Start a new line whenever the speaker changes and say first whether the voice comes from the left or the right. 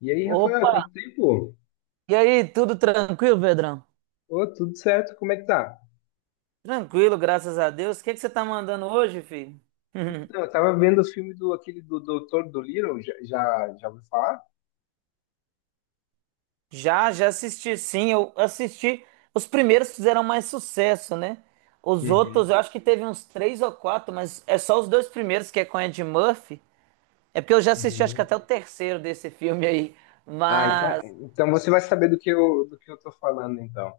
left: E aí, Rafael,
right: Opa!
left: quanto tempo?
right: E aí, tudo tranquilo, Pedrão?
left: Ô, tudo certo, como é que tá?
right: Tranquilo, graças a Deus. O que que você tá mandando hoje, filho?
left: Então, eu tava vendo os filmes do aquele do Doutor Dolittle, já ouviu falar?
right: Já, já assisti, sim. Eu assisti. Os primeiros fizeram mais sucesso, né? Os
left: Uhum,
right: outros, eu acho que teve uns três ou quatro, mas é só os dois primeiros que é com Ed Murphy. É porque eu já assisti, acho que
left: uhum.
right: até o terceiro desse filme aí.
left: Ah, então,
right: Mas,
left: então você vai saber do que eu tô falando, então.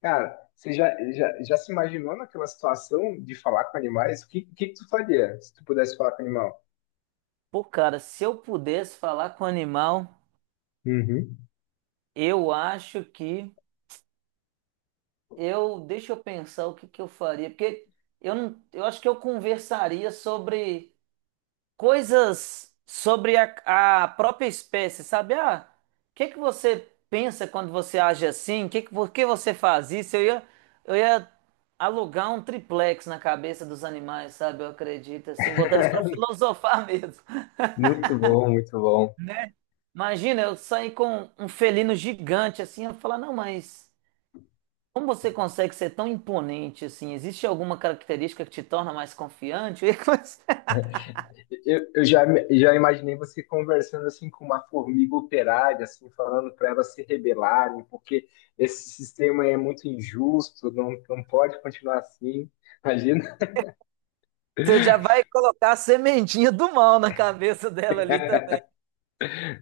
left: Cara, você já se imaginou naquela situação de falar com animais? O que tu faria se tu pudesse falar com animal?
right: pô, cara, se eu pudesse falar com o animal,
left: Uhum.
right: eu acho que deixa eu pensar o que que eu faria, porque eu não, eu acho que eu conversaria sobre coisas sobre a própria espécie, sabe? Ah, o que que você pensa quando você age assim? Por que você faz isso? Eu ia alugar um triplex na cabeça dos animais, sabe? Eu acredito, assim, botar eles para filosofar mesmo.
left: Muito bom, muito bom.
right: Imagina eu sair com um felino gigante assim, eu falar, não, mas. Como você consegue ser tão imponente assim? Existe alguma característica que te torna mais confiante?
left: Eu já imaginei você conversando assim com uma formiga operária, assim, falando para elas se rebelarem, porque esse sistema é muito injusto, não pode continuar assim. Imagina,
right: Você já vai colocar a sementinha do mal na cabeça dela ali também.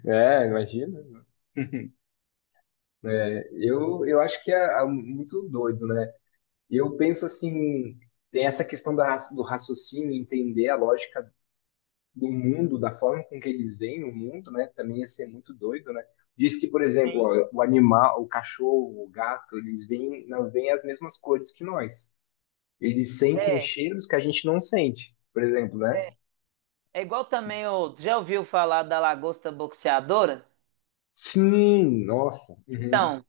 left: imagina. É, eu acho que é muito doido, né? Eu penso assim, tem essa questão do raciocínio, entender a lógica do mundo, da forma com que eles veem o mundo, né? Também ia ser muito doido, né? Diz que, por exemplo,
right: Sim.
left: ó, o animal, o cachorro, o gato, eles veem, não veem as mesmas cores que nós. Eles sentem
right: É, é
left: cheiros que a gente não sente, por exemplo, né?
right: É igual também o. Já ouviu falar da lagosta boxeadora?
left: Sim, nossa, uhum,
right: Então,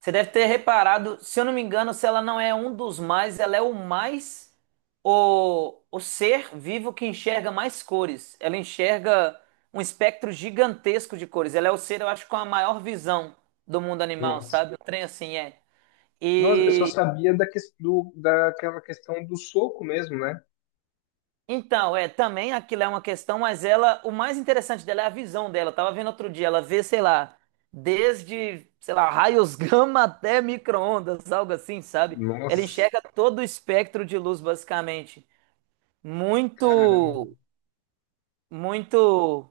right: você deve ter reparado, se eu não me engano, se ela não é um dos mais, ela é o mais, o ser vivo que enxerga mais cores. Ela enxerga um espectro gigantesco de cores. Ela é o ser, eu acho, com a maior visão do mundo animal,
left: nossa.
right: sabe? Um trem assim é.
left: Nossa, eu só
right: E
left: sabia daquela questão do soco mesmo, né?
right: então, é, também aquilo é uma questão, mas ela, o mais interessante dela é a visão dela. Eu tava vendo outro dia, ela vê, sei lá, desde, sei lá, raios gama até micro-ondas, algo assim, sabe? Ela
left: Nossa,
right: enxerga todo o espectro de luz, basicamente.
left: caramba.
right: Muito, muito,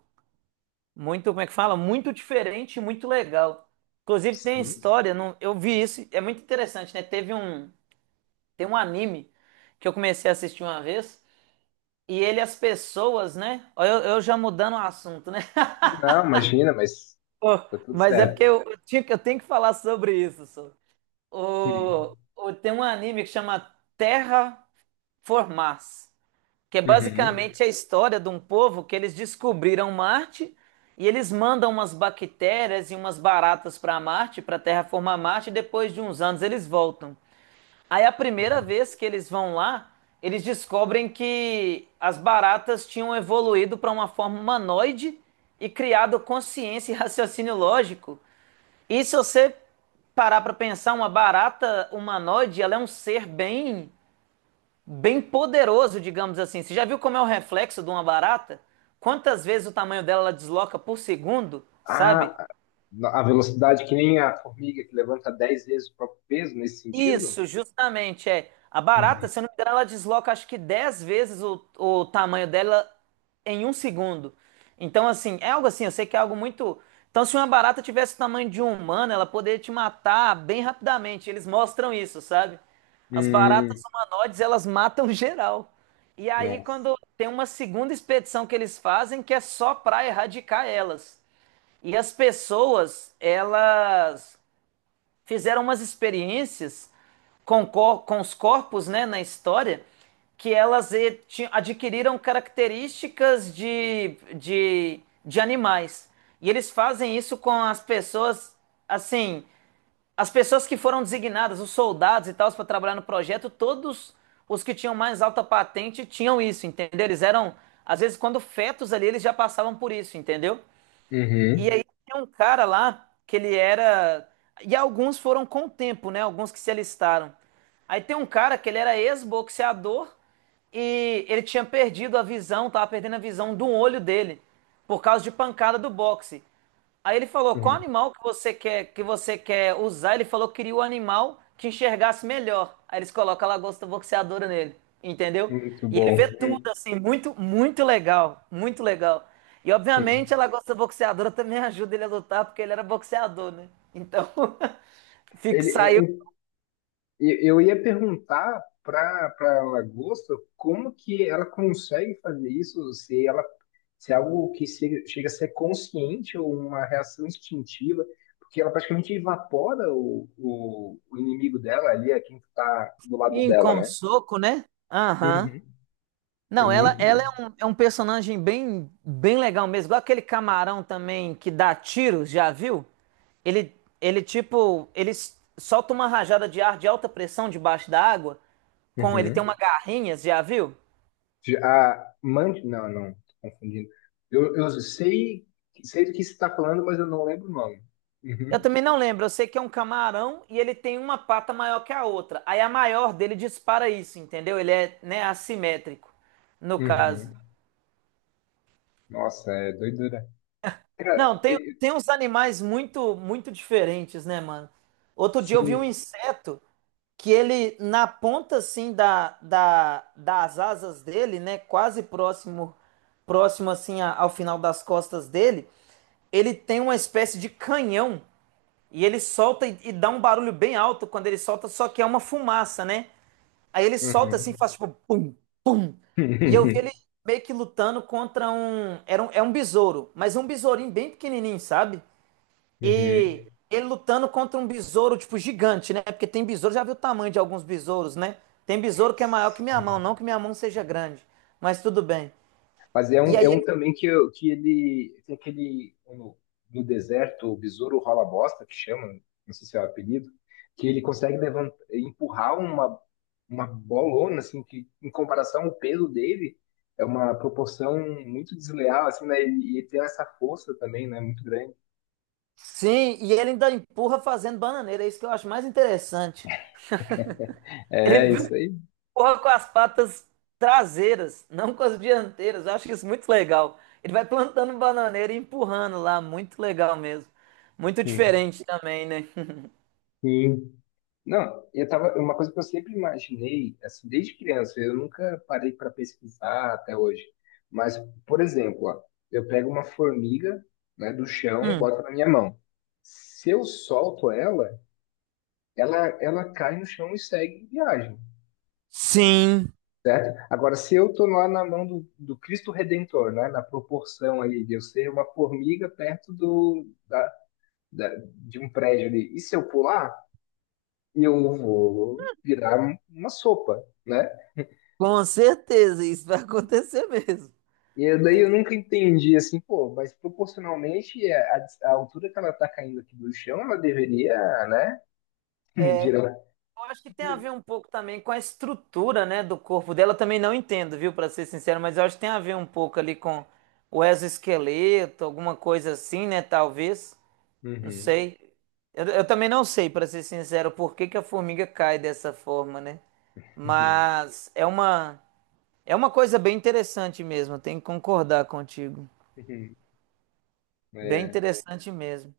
right: muito, como é que fala? Muito diferente, e muito legal. Inclusive tem
left: Sim.
right: história, não, eu vi isso, é muito interessante, né? Tem um anime que eu comecei a assistir uma vez. E ele, as pessoas, né? Ó, Eu já mudando o assunto, né?
left: Não, imagina, mas
right: Ô,
left: tá tudo
right: mas é
left: certo.
right: porque eu, eu tenho que falar sobre isso. Sô.
left: Uhum.
right: Tem um anime que chama Terra Formars, que é
left: Uhum.
right: basicamente a história de um povo que eles descobriram Marte e eles mandam umas bactérias e umas baratas para Marte, para terraformar Marte, e depois de uns anos eles voltam. Aí a primeira
left: Uhum.
right: vez que eles vão lá, eles descobrem que as baratas tinham evoluído para uma forma humanoide e criado consciência e raciocínio lógico. E se você parar para pensar, uma barata humanoide, ela é um ser bem bem poderoso, digamos assim. Você já viu como é o reflexo de uma barata? Quantas vezes o tamanho dela ela desloca por segundo, sabe?
left: Ah, a velocidade que nem a formiga que levanta 10 vezes o próprio peso nesse sentido?
right: Isso, justamente, é. A
left: Uhum.
right: barata, se eu não me engano, ela desloca acho que 10 vezes o tamanho dela em um segundo. Então, assim, é algo assim, eu sei que é algo muito. Então, se uma barata tivesse o tamanho de um humano, ela poderia te matar bem rapidamente. Eles mostram isso, sabe? As
left: Hum,
right: baratas humanoides, elas matam geral. E aí,
left: nossa.
right: quando tem uma segunda expedição que eles fazem, que é só pra erradicar elas. E as pessoas, elas fizeram umas experiências com os corpos, né, na história, que elas adquiriram características de animais. E eles fazem isso com as pessoas, assim, as pessoas que foram designadas, os soldados e tal, para trabalhar no projeto, todos os que tinham mais alta patente tinham isso, entendeu? Eles eram, às vezes, quando fetos ali, eles já passavam por isso, entendeu? E
left: Uhum.
right: aí tem um cara lá que ele era. E alguns foram com o tempo, né? Alguns que se alistaram. Aí tem um cara que ele era ex-boxeador e ele tinha perdido a visão, tava perdendo a visão do olho dele por causa de pancada do boxe. Aí ele falou, qual
left: Uhum.
right: animal que você quer usar? Ele falou que queria o animal que enxergasse melhor. Aí eles colocam a lagosta boxeadora nele, entendeu?
left: Muito
right: E ele vê
left: bom.
right: tudo assim, muito, muito legal, muito legal. E
left: Uhum.
right: obviamente a lagosta boxeadora também ajuda ele a lutar porque ele era boxeador, né? Então, fica,
left: Ele, é,
right: saiu
left: um- e- eu ia perguntar para a lagosta como que ela consegue fazer isso, se é algo que chega a ser consciente ou uma reação instintiva, porque ela praticamente evapora o inimigo dela ali, é quem está do lado
right: em
left: dela,
right: com
left: né?
right: soco, né? Aham.
left: Uhum. É
right: Não, ela,
left: muito,
right: ela
left: bom.
right: é um personagem bem, bem legal mesmo. Igual aquele camarão também que dá tiros, já viu? Ele, ele tipo, solta uma rajada de ar de alta pressão debaixo da água. Ele tem uma
left: Uhum.
right: garrinha, já viu?
left: já Mand... Não, não, tô confundindo. Eu sei do que você está falando, mas eu não lembro o nome.
right: Eu
left: Uhum.
right: também não lembro. Eu sei que é um camarão e ele tem uma pata maior que a outra. Aí a maior dele dispara isso, entendeu? Ele é, né, assimétrico, no caso.
left: Uhum. Nossa, é doidura. Cara,
right: Não, tem,
left: e-
right: tem uns animais muito, muito diferentes, né, mano? Outro dia eu vi um
left: sim.
right: inseto, que ele, na ponta assim das asas dele, né, quase próximo assim ao final das costas dele, ele tem uma espécie de canhão e ele solta e dá um barulho bem alto quando ele solta, só que é uma fumaça, né? Aí ele solta assim,
left: Uhum.
right: faz tipo pum, pum. E eu vi ele meio que lutando contra um, era um, é um besouro, mas um besourinho bem pequenininho, sabe? E
left: Uhum.
right: ele lutando contra um besouro, tipo, gigante, né? Porque tem besouro, já viu o tamanho de alguns besouros, né? Tem besouro que é maior que minha mão,
left: Sim.
right: não que minha mão seja grande, mas tudo bem.
left: Mas é
right: E
left: um,
right: aí
left: é um
right: ele,
left: também que, que ele tem aquele no deserto, o besouro rola bosta, que chama, não sei se é o apelido, que ele consegue levantar, empurrar uma bolona, assim, que em comparação ao peso dele, é uma proporção muito desleal, assim, né? E tem essa força também, né? Muito grande.
right: sim, e ele ainda empurra fazendo bananeira, é isso que eu acho mais interessante. Ele
left: É, isso aí.
right: empurra com as patas traseiras, não com as dianteiras, eu acho isso muito legal. Ele vai plantando bananeira e empurrando lá, muito legal mesmo. Muito
left: Hum.
right: diferente também, né?
left: Sim. Não, eu tava, uma coisa que eu sempre imaginei, assim, desde criança, eu nunca parei para pesquisar até hoje. Mas, por exemplo, ó, eu pego uma formiga, né, do chão,
right: Hum.
left: boto na minha mão. Se eu solto ela, ela cai no chão e segue viagem.
right: Sim.
left: Certo? Agora, se eu estou lá na mão do Cristo Redentor, né, na proporção ali de eu ser uma formiga perto de um prédio ali, e se eu pular, eu vou virar uma sopa, né?
right: Com certeza, isso vai acontecer mesmo.
left: E daí eu nunca entendi assim, pô, mas proporcionalmente é, a altura que ela está caindo aqui do chão, ela deveria, né,
right: É,
left: virar.
right: eu acho que tem a ver um pouco também com a estrutura, né, do corpo dela. Eu também não entendo, viu, para ser sincero, mas eu acho que tem a ver um pouco ali com o exoesqueleto, alguma coisa assim, né, talvez. Não
left: Uhum.
right: sei. Eu também não sei, para ser sincero, por que que a formiga cai dessa forma, né? Mas é uma coisa bem interessante mesmo, eu tenho que concordar contigo. Bem
left: É.
right: interessante mesmo.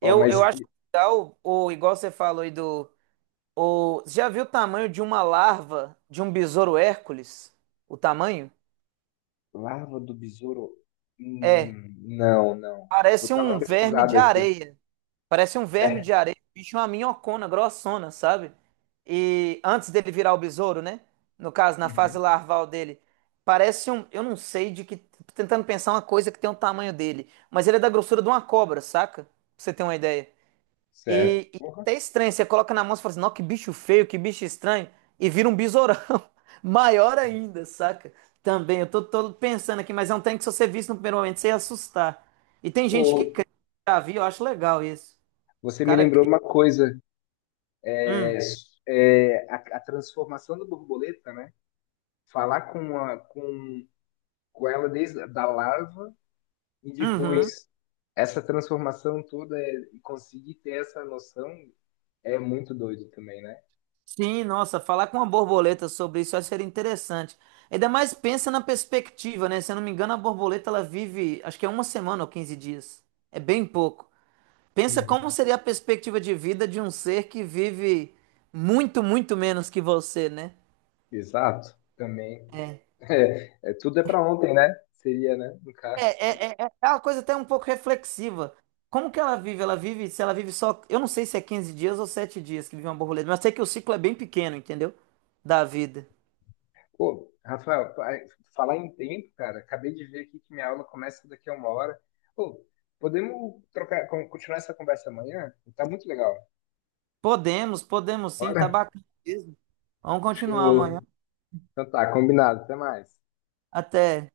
left: Ó,
right: Eu
left: mas
right: acho legal, ou igual você falou aí do. O, você já viu o tamanho de uma larva de um besouro Hércules? O tamanho?
left: larva do besouro?
right: É.
left: Não, não. Vou
right: Parece
left: dar uma
right: um verme de
left: pesquisada aqui.
right: areia. Parece um verme
left: É.
right: de areia. O bicho é uma minhocona grossona, sabe? E antes dele virar o besouro, né? No caso, na fase
left: Uhum.
right: larval dele. Parece um. Eu não sei de que. Tô tentando pensar uma coisa que tem o tamanho dele. Mas ele é da grossura de uma cobra, saca? Pra você ter uma ideia.
left: Certo.
right: E
left: Porra.
right: até estranho, você coloca na mão e fala assim, não, que bicho feio, que bicho estranho, e vira um besourão. Maior ainda, saca? Também, eu tô pensando aqui, mas é um trem que se você visse no primeiro momento, você ia assustar. E tem
left: Ô,
right: gente que cria, já vi, eu acho legal isso. O
left: você me
right: cara
left: lembrou
right: cria.
left: uma coisa,
right: Hum,
left: é, a transformação da borboleta, né? Falar com com ela desde da larva e
right: uhum.
left: depois essa transformação toda, é, e conseguir ter essa noção é muito doido também, né?
right: Sim, nossa, falar com uma borboleta sobre isso eu acho que seria interessante. Ainda mais pensa na perspectiva, né? Se eu não me engano, a borboleta ela vive, acho que é uma semana ou 15 dias. É bem pouco. Pensa como
left: Uhum.
right: seria a perspectiva de vida de um ser que vive muito, muito menos que você, né?
left: Exato, também.
right: É,
left: Tudo é para ontem, né? Seria, né? No caso.
right: é, é uma coisa até um pouco reflexiva. Como que ela vive? Se ela vive só, eu não sei se é 15 dias ou 7 dias que vive uma borboleta, mas sei que o ciclo é bem pequeno, entendeu? Da vida.
left: Pô, Rafael, falar em tempo, cara, acabei de ver aqui que minha aula começa daqui a uma hora. Pô, podemos trocar, continuar essa conversa amanhã? Tá muito legal.
right: Podemos, podemos sim, tá
left: Bora?
right: bacana mesmo. Vamos continuar
left: Show.
right: amanhã.
left: Então tá, combinado. Até mais.
right: Até.